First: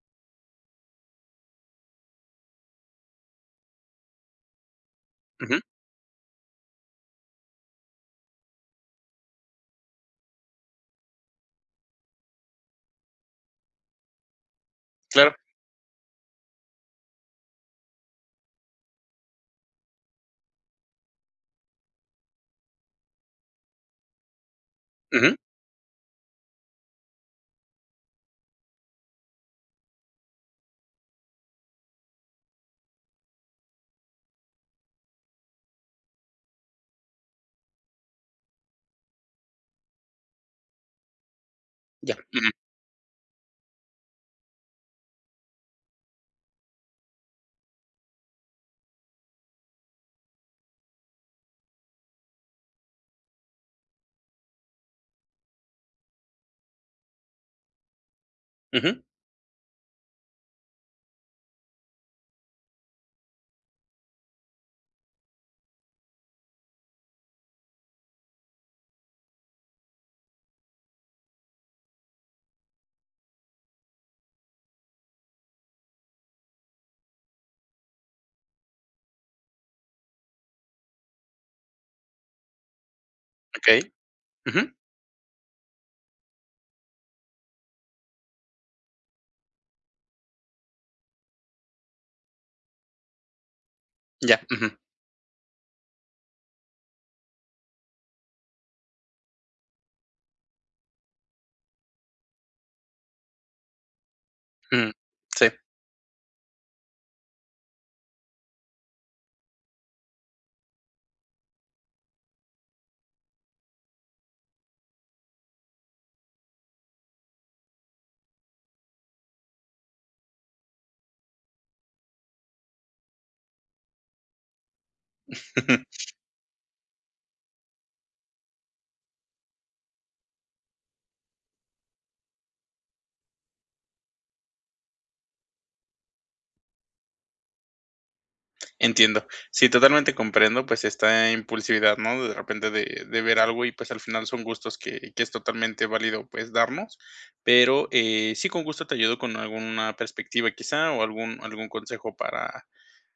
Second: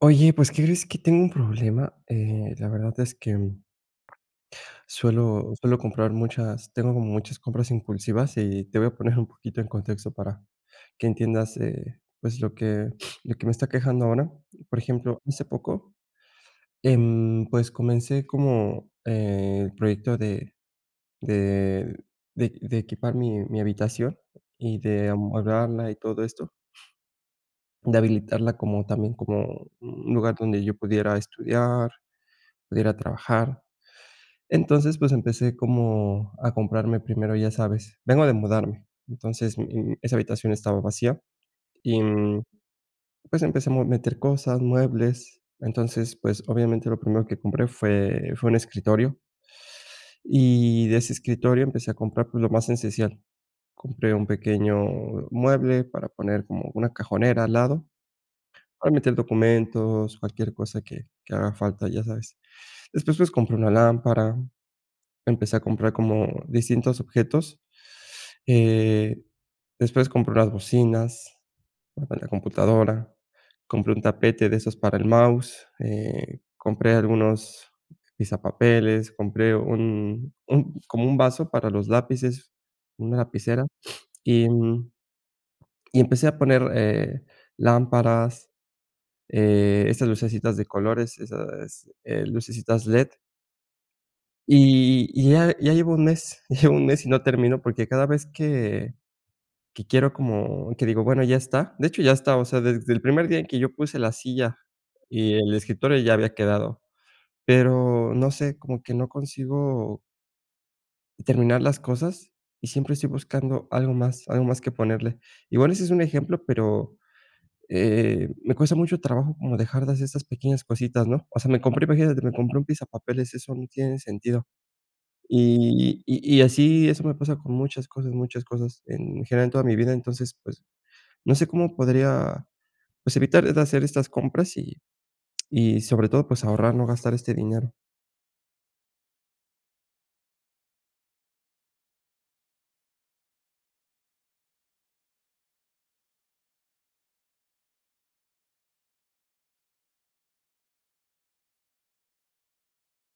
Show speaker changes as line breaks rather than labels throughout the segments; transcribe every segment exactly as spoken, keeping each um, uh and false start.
Oye, pues, crees que tengo un problema, eh, la verdad es que, suelo
Ujú.
suelo comprar muchas tengo como muchas compras impulsivas, y te voy a poner un poquito en contexto para que entiendas, eh, pues, lo que lo que me está quejando ahora, por ejemplo,
Claro.
hace poco, em, pues, comencé como, eh, el proyecto de de de de equipar mi mi habitación y de
Ujú.
amueblarla y todo esto de habilitarla como también, como un lugar donde yo pudiera estudiar, pudiera trabajar. Entonces pues empecé como a comprarme primero, ya sabes vengo de mudarme, entonces, eh, esa habitación estaba vacía y,
Ya,
mm,
ujú.
pues, empezamos a meter cosas, muebles, entonces pues, obviamente lo primero que compré fue fue un escritorio, y de ese escritorio empecé a comprar, pues lo más esencial, compré un pequeño mueble para poner como una cajonera al lado, para
Ujú.
meter documentos, cualquier cosa que que haga falta, ya sabes, después pues, compré una lámpara, empecé a comprar como distintos objetos, eh, después compré unas bocinas para la computadora, compré un tapete de esos para el mouse, eh, compré algunos pisapapeles, compré un un como un vaso para los lápices, una lapicera
Okey,
y
ujú.
un y empecé a poner, eh, lámparas, eh, esas lucecitas de colores, esas, eh, lucecitas led.
Ya, ujú.
Y y ya, ya llevo un mes llevo un mes y no termino porque, cada vez que que quiero como que digo: "Bueno, ya está", de hecho, ya está, o sea, desde el primer día en que yo puse la silla
Ujú,
y
sí.
el escritor ya había quedado, pero, no sé como que no consigo terminar las cosas y siempre estoy buscando algo más algo más que ponerle. Igual ese es un ejemplo, pero, eh, me cuesta mucho trabajo como dejar de hacer esas pequeñas cositas, ¿no? O sea, me compré, imagínate, me compré un pisapapeles, eso no tiene sentido. Y y y así eso me pasa con muchas cosas muchas cosas en general en toda mi vida, entonces, pues, no sé, cómo podría, pues, evitar de hacer estas compras y y sobre todo, pues ahorrar, no gastar este dinero.
Entiendo. Sí, totalmente comprendo, pues, está impulsividad, ¿no? De repente de de ver algo y pues al final son gustos que que es totalmente válido, pues, darnos, pero, eh, sí, con gusto te ayudo con alguna perspectiva, quizá, o algún algún consejo para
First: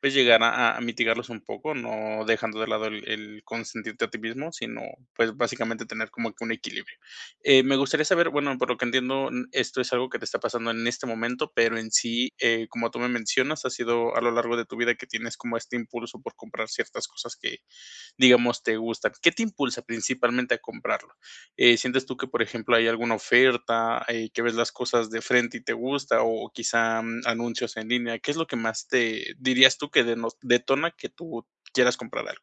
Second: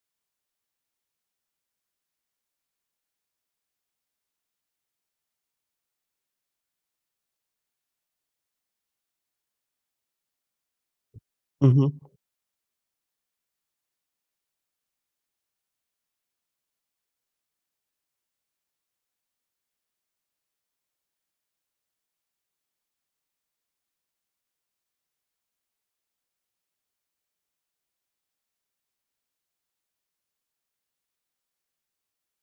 pues, llegar a a a mitigarlos un poco, no dejando de lado el el consentirte a ti mismo, sino, pues, básicamente tener como que un equilibrio, eh, me gustaría saber, bueno, por lo que entiendo, mm, esto es algo que te está pasando en este momento, pero en
Ujú.
sí, eh, como tú me mencionas, ha sido a lo largo de tu vida que tienes como este impulso por comprar ciertas cosas que digamos, te gusta, ¿qué te impulsa principalmente a comprarlo? Eh, ¿sientes tú que, por ejemplo, hay alguna oferta, eh, que ves las cosas de frente y te gusta o quizá, mm, anuncios en línea? ¿Qué es lo que más te dirías tú que de no detona que tú quieras comprar algo?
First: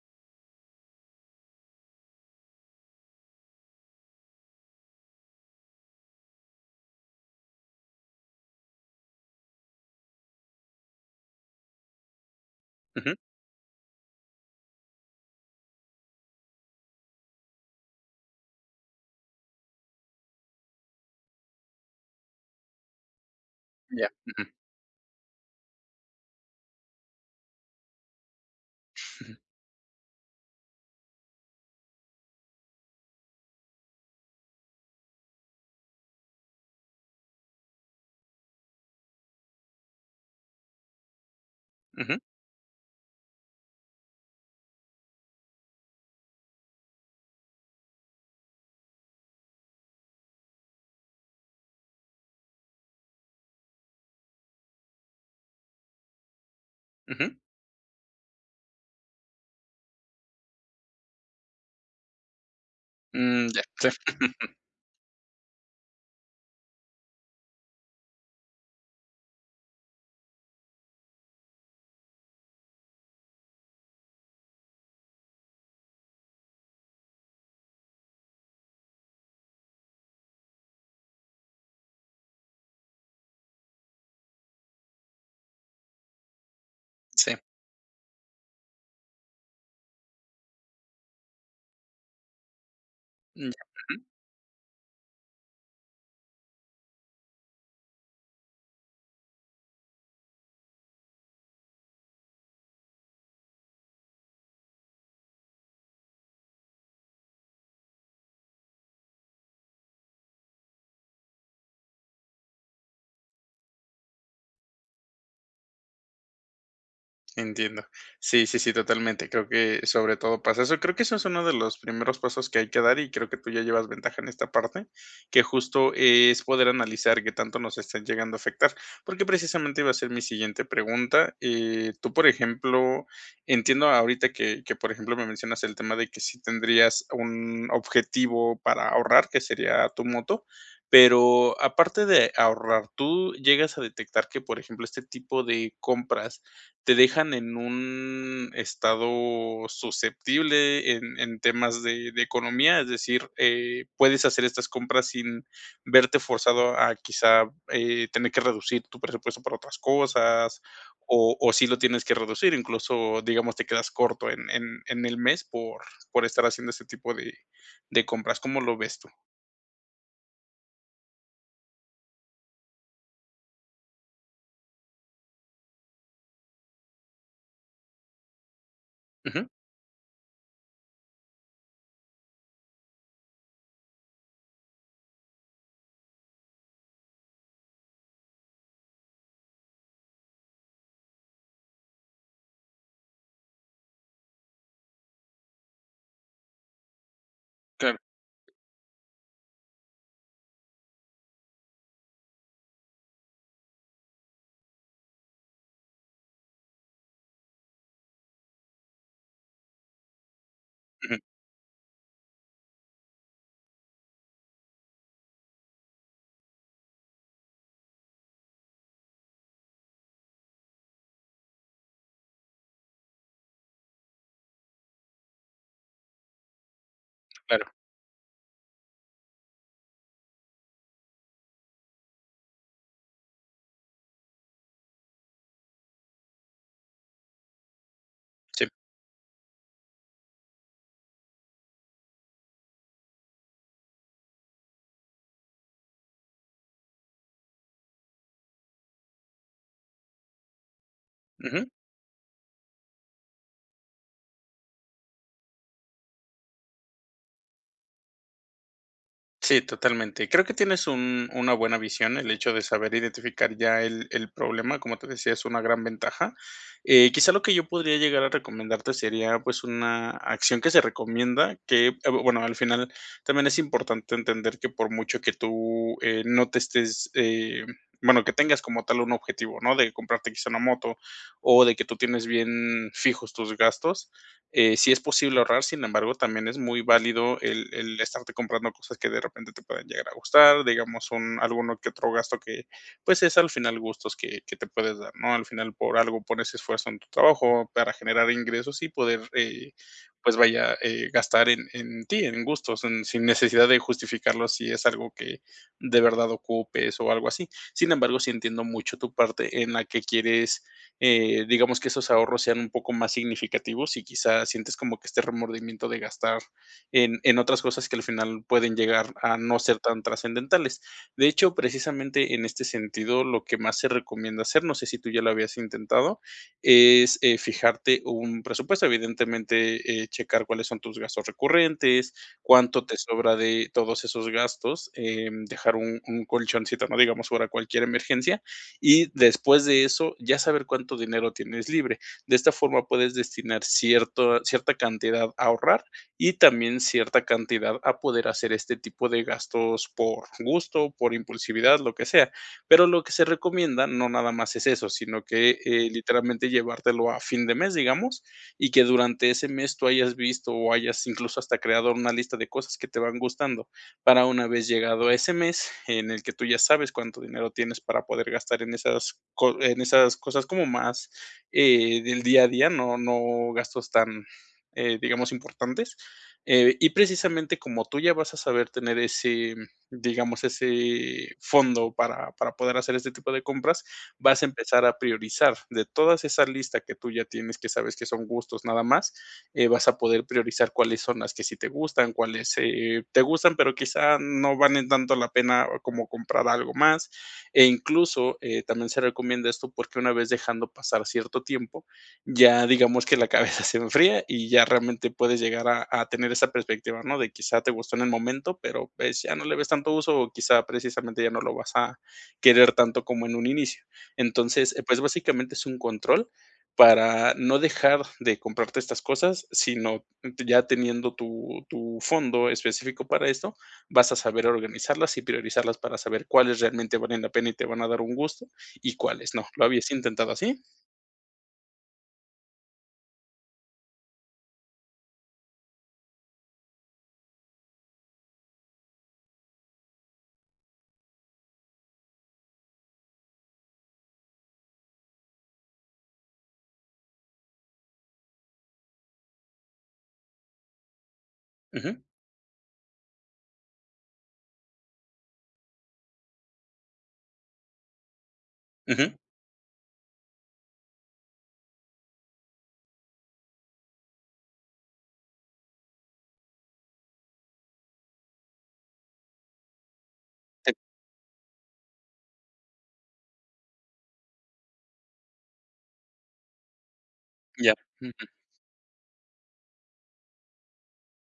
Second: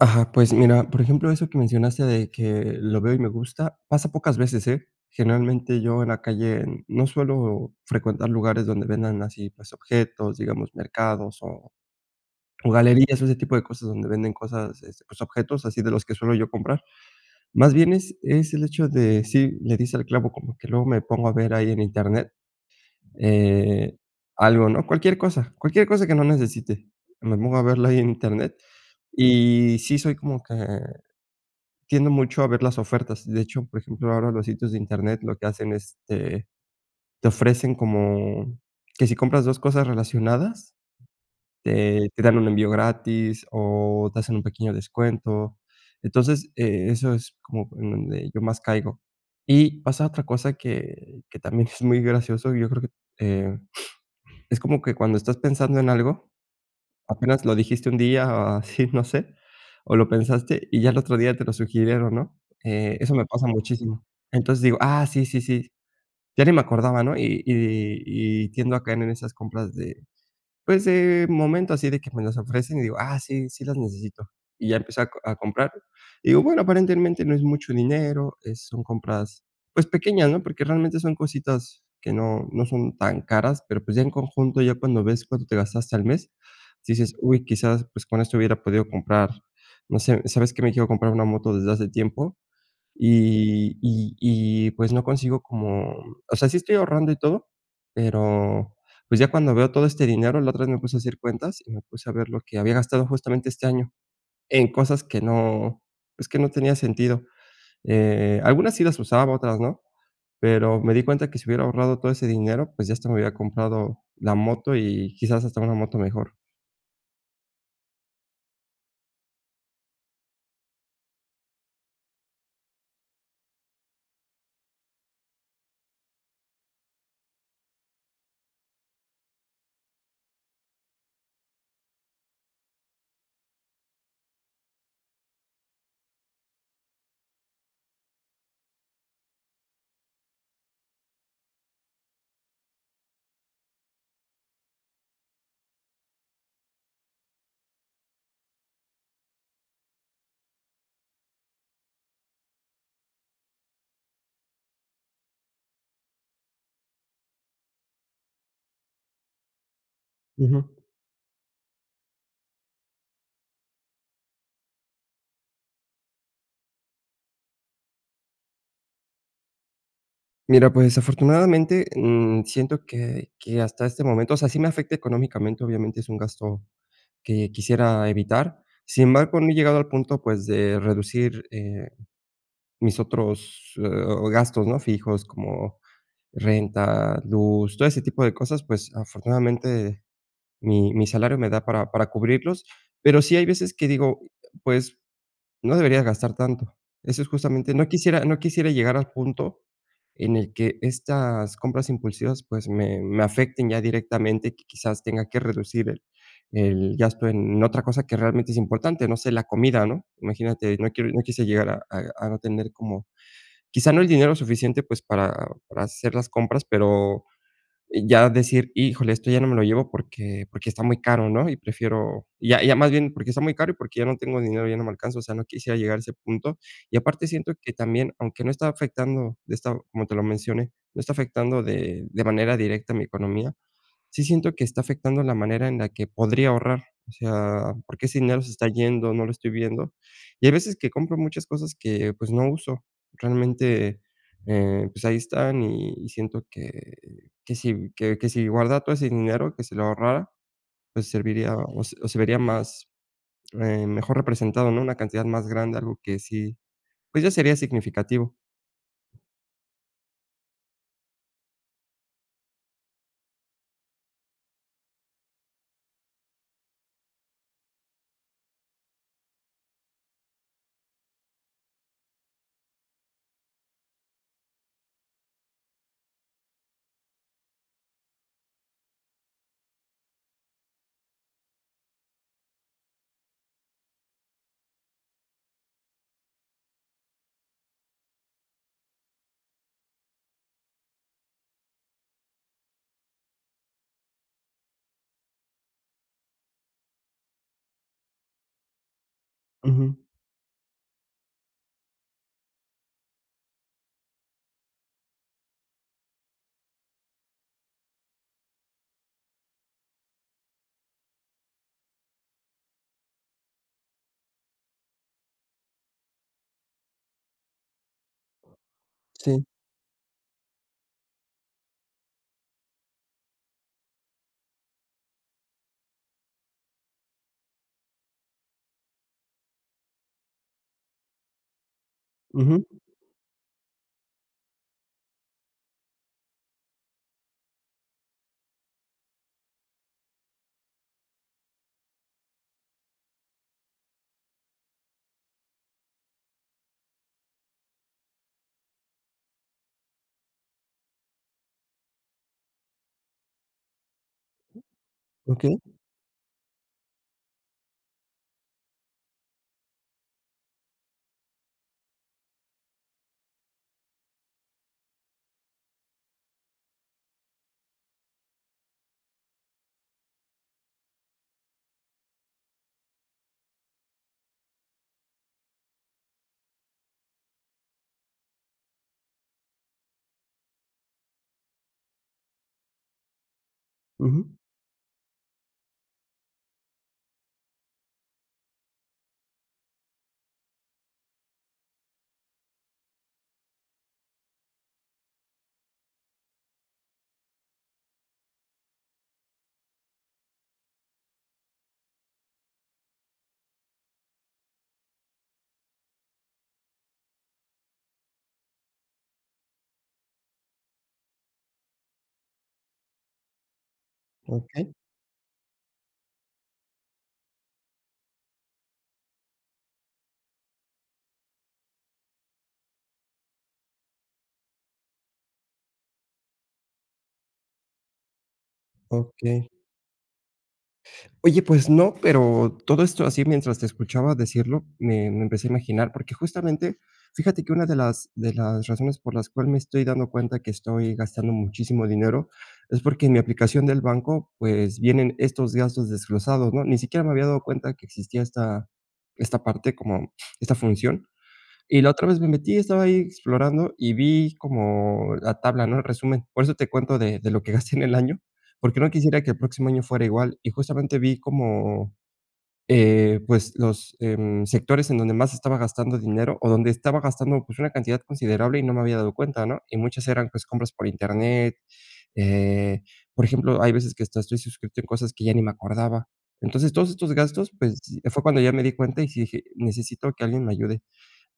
Ajá. Pues mira, por ejemplo, eso que mencionaste de que lo veo y me gusta, pasa pocas veces, ¿eh? Generalmente, yo en la calle no suelo frecuentar lugares donde vendan así, pues, objetos, digamos mercados o o
Ujú.
galerías o ese tipo de cosas donde venden cosas, este, pues, objetos así de los que suelo yo comprar, más bien, es es el hecho de sí, le diste al clavo, como que luego me pongo a ver ahí en internet, eh,
Ya. Ujú.
algo, ¿no?, cualquier cosa, cualquier cosa que no necesite, me pongo a verla ahí en internet. Y sí, soy como que tiendo mucho a ver las ofertas. De hecho, por ejemplo, ahora los sitios de internet lo que hacen, este, te ofrecen como que si compras dos cosas relacionadas. Te
Ujú.
te dan un envío gratis o te hacen un pequeño descuento. Entonces, eh, eso es como en donde yo más caigo. Y pasa otra cosa que que también es muy gracioso. Y yo creo que, eh, es como que cuando estás pensando en algo,
Ujú.
apenas lo dijiste un día o así, no sé, o lo pensaste y ya el otro día te lo sugirieron, ¿no? Eh, eso me pasa
Mm, ya. Sí.
muchísimo. Entonces, digo: "Ah, sí, sí, sí, ya ni me acordaba, ¿no?" Y y y tiendo a caer en esas compras de pues, de momento así de que me las ofrecen y digo: "Ah, sí, sí las necesito". Y ya empecé a co a comprar, y digo, bueno, aparentemente no es mucho ninero, es son compras, pues, pequeñas, ¿no?, porque, realmente, son cositas que no no son tan caras, pero, pues, ya en conjunto ya cuando ves cuánto te gastaste al mes, dices:
Sí.
"Uy, quizás, pues, con esto hubiera podido comprar". No sé, ¿sabes?, que me quiero comprar una moto desde hace tiempo
Mm,
y
ujú.
y y, pues, no consigo como o sea, sí estoy ahorrando y todo, pero, pues, ya cuando veo todo este dinero, la otra vez me puse a hacer cuentas y me puse a ver lo que había gastado justamente este año en cosas que no, pues, que no tenía sentido, eh, algunas sí las usaba, otras no, pero me di cuenta que si hubiera ahorrado todo ese dinero, pues, ya hasta me hubiera comprado la moto y, quizás, hasta una moto mejor.
Entiendo. Sí, sí, sí, totalmente, creo que sobre todo pasa eso, y creo que eso es uno de los primeros pasos que hay que dar y creo que tú ya llevas ventaja en esta parte, que justo es poder analizar que tanto nos estén llegando a afectar, porque, precisamente iba a ser mi siguiente pregunta, eh, tú, por ejemplo, entiendo, ahorita que que por ejemplo, me mencionas el tema de que sí tendrías un objetivo para ahorrar, que sería tu moto, pero, aparte de ahorrar, tú llegas a detectar que, por ejemplo, este, tipo de compras te dejan en un estado susceptible en en temas de de economía, es decir, eh, puedes hacer estas compras sin verte forzado a quizá eh, ¿tener que reducir tu presupuesto para otras cosas,
Ujú.
o o sí lo tienes que reducir, incluso, digamos, te quedas corto en en en el mes por por estar haciendo ese tipo de de compras? ¿Cómo lo ves tú?
Mira, pues, afortunadamente, mm, siento que que hasta este momento, o sea, sí me afecta económicamente. Obviamente, es un gasto que quisiera evitar. Sin embargo,
Ujú.
no he llegado al punto, pues, de reducir, eh, mis otros, eh, gastos, no fijos como renta, luz, todo ese tipo de cosas. Pues, afortunadamente, mi mi salario me da para para cubrirlos, pero sí hay veces que digo, pues, no deberías gastar tanto, eso es justamente, no
Claro.
quisiera no quisiera llegar al punto en el que estas compras impulsivas, pues, me me afecten ya directamente y que quizás tenga que reducir el el gasto en otra cosa que realmente es importante, no sé, la comida, ¿no? Imagínate, no quiero
Ujú.
no quise llegar a a a no tener como quizá, no el dinero suficiente, pues, para para hacer las compras, pero, ya decir híjole, esto ya no me lo llevo porque porque está muy caro, ¿no? Y prefiero ya ya más bien porque está muy caro y porque, ya no tengo dinero ya no me alcanzo. O sea, no quisiera llegar a ese punto y aparte, siento
Claro.
que también, aunque no está afectando de esta como te lo mencioné, no está afectando de de manera directa a mi economía. Sí, siento que está afectando la manera en la que podría ahorrar. O sea, porque, ese dinero se está
Sí.
yendo, no lo estoy viendo, y hay veces que compro muchas cosas que pues, no uso realmente, eh, pues ahí están y y siento que que si que que si guardara todo ese dinero, que si lo ahorrara, pues, serviría
Ujú.
o o se vería más, eh, mejor representado, ¿no? Una cantidad más grande, algo que sí, pues, ya sería significativo.
Sí, totalmente. Creo que tienes un una buena visión, el hecho de saber identificar ya el el problema, como te decía, es una gran ventaja. Eh, quizás lo que yo podría llegar a recomendarte sería, pues, una acción que se recomienda que, eh, bueno, al final también es importante entender que por mucho que tú, eh, no te estés, eh, bueno, que tengas como tal un objetivo, ¿no? De comprarte quizás una moto o de que tú tienes bien fijos tus gastos, eh, si es posible ahorrar, sin embargo, también es muy válido el el estarte comprando cosas que de repente te puedan llegar a gustar, digamos, un alguno que otro gasto que pues, es al final gustos que que te puedes dar, ¿no? Al final por algo pones esfuerzo en tu trabajo, para generar ingresos y poder eh,
Ujú.
pues vaya eh, gastar en en ti en gustos, mm, sin necesidad de justificarlo si es algo que de verdad ocupes o algo así. Sin embargo, sí entiendo mucho tu parte en la que quieres, eh, digamos que esos ahorros sean un poco más significativos y quizás sientes como que este remordimiento de gastar en en otras cosas que al final pueden llegar a
Sí.
no ser tan trascendentales. De hecho, precisamente en este sentido, lo que más se recomienda hacer, no sé, si tú ya lo habías intentado, es, eh, fijarte un presupuesto, evidentemente, eh, checar cuáles son tus gastos recurrentes,
Ujú.
cuánto te sobra de todos esos gastos, eh, dejar un un colchoncito, no digamos ahora cualquier emergencia, y después de eso, ya saber cuánto dinero tienes libre. De esta forma puedes destinar cierto cierta cantidad a ahorrar y también cierta cantidad a poder hacer este tipo de gastos por gusto, por impulsividad, lo que sea, pero, lo que se recomienda no nada más es eso, sino que,
Okey.
eh, literalmente llevártelo a fin de mes, digamos, y que durante ese mes, tú hayas visto o hayas incluso hasta creado una lista de cosas que te van gustando para una vez llegado ese mes en el que tú ya sabes cuánto dinero tienes para poder gastar en esas co en esas cosas como más, eh, del día a día. No no gastos tan, eh, digamos importantes, eh, y precisamente como tú ya vas a saber tener ese digamos, ese fondo para para poder hacer este tipo de compras,
Ujú.
vas a empezar a priorizar, de todas esas listas que tú ya tienes, que sabes que son gustos, nada más, eh, vas a poder priorizar cuáles son las que sí te gustan, cuáles, eh, te gustan, pero, quizás no valen tanto la pena como comprar algo más, e incluso, eh, también se recomienda esto porque una vez dejando pasar cierto tiempo, ya digamos que la cabeza se enfría y ya realmente puedes llegar a a tener esa perspectiva, ¿no? De quizá te gustó en el momento, pero, pues ya no le ves tanto uso o quizá precisamente ya no lo vas a querer tanto como en un inicio.
Okey.
Entonces, pues, básicamente es un control, para no dejar de comprarte estas cosas, sino t ya teniendo tu tu fondo específico para eso, vas a saber organizarlas y priorizarlas para saber cuáles realmente valen la pena y te van a dar un gusto y cuáles no.
Okey.
¿Lo habías intentado así?
Oye, pues no, pero, todo esto así mientras te escuchaba decirlo, me me empecé a imaginar porque, justamente, fíjate que una de las de las razones por las cuales me estoy dando cuenta que estoy gastando muchísimo dinero es porque, en mi aplicación del banco, pues vienen estos gastos desglosados, ¿no? Ni siquiera me había dado cuenta de que existía esta esta parte como esta función. Y la
Ujú.
otra vez me metí y estaba ahí explorando, y vi como la tabla, ¿no? El resumen, por eso te cuento de de lo que gasté en el año porque, no
Ujú.
quisiera que el próximo año fuera igual. Y justamente vi como, eh, pues, los, eh, mm, sectores en donde más estaba gastando dinero, o donde estaba gastando, pues, una cantidad considerable y no me había dado cuenta, ¿no? Y muchas eran, pues, compras
Sí.
por internet, eh, por ejemplo, hay veces que hasta estoy suscrito a cosas que ya ni me acordaba. Entonces todos estos gastos,
Ya.
pues, fue
Ujú.
cuando ya me di cuenta y sí dije: "Necesito que alguien me ayude".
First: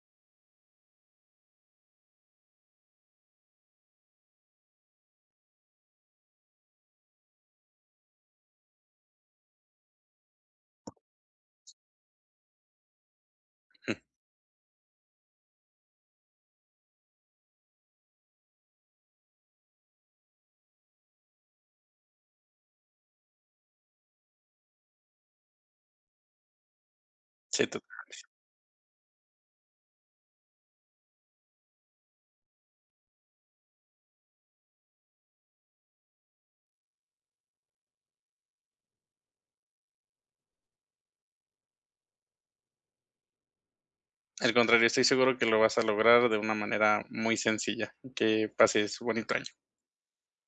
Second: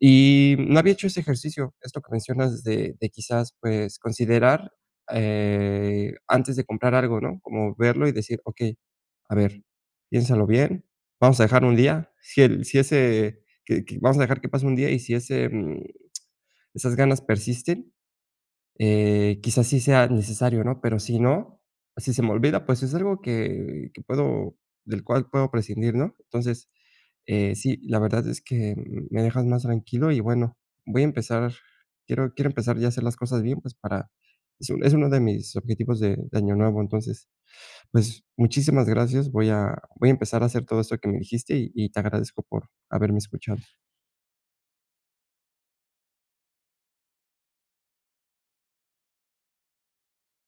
Y no había hecho ese ejercicio, esto que mencionas de de quizás pues, considerar, eh, antes de comprar algo, ¿no? Como verlo y decir: "Okey, a ver, piénsalo bien, vamos a dejar un día", si el si ese que que
Ujú.
vamos a dejar que pase un día y si ese, mm, esas ganas persisten, eh, quizás sí sea necesario, ¿no? Pero, si no, si se me olvida, pues es algo que que puedo del cual puedo prescindir, ¿no? Entonces, eh,
Sí,
sí, la
[unintelligible]
verdad es que me dejas más tranquilo y bueno, voy a empezar. Quiero quiero empezar ya a hacer las cosas bien, pues, para es es uno de mis objetivos de de Año Nuevo, entonces, pues, muchísimas gracias, voy a voy a empezar a hacer todo esto que me dijiste y y te agradezco por haberme escuchado.
Al contrario, estoy seguro que lo vas a lograr de una manera muy sencilla, que pases bonito año.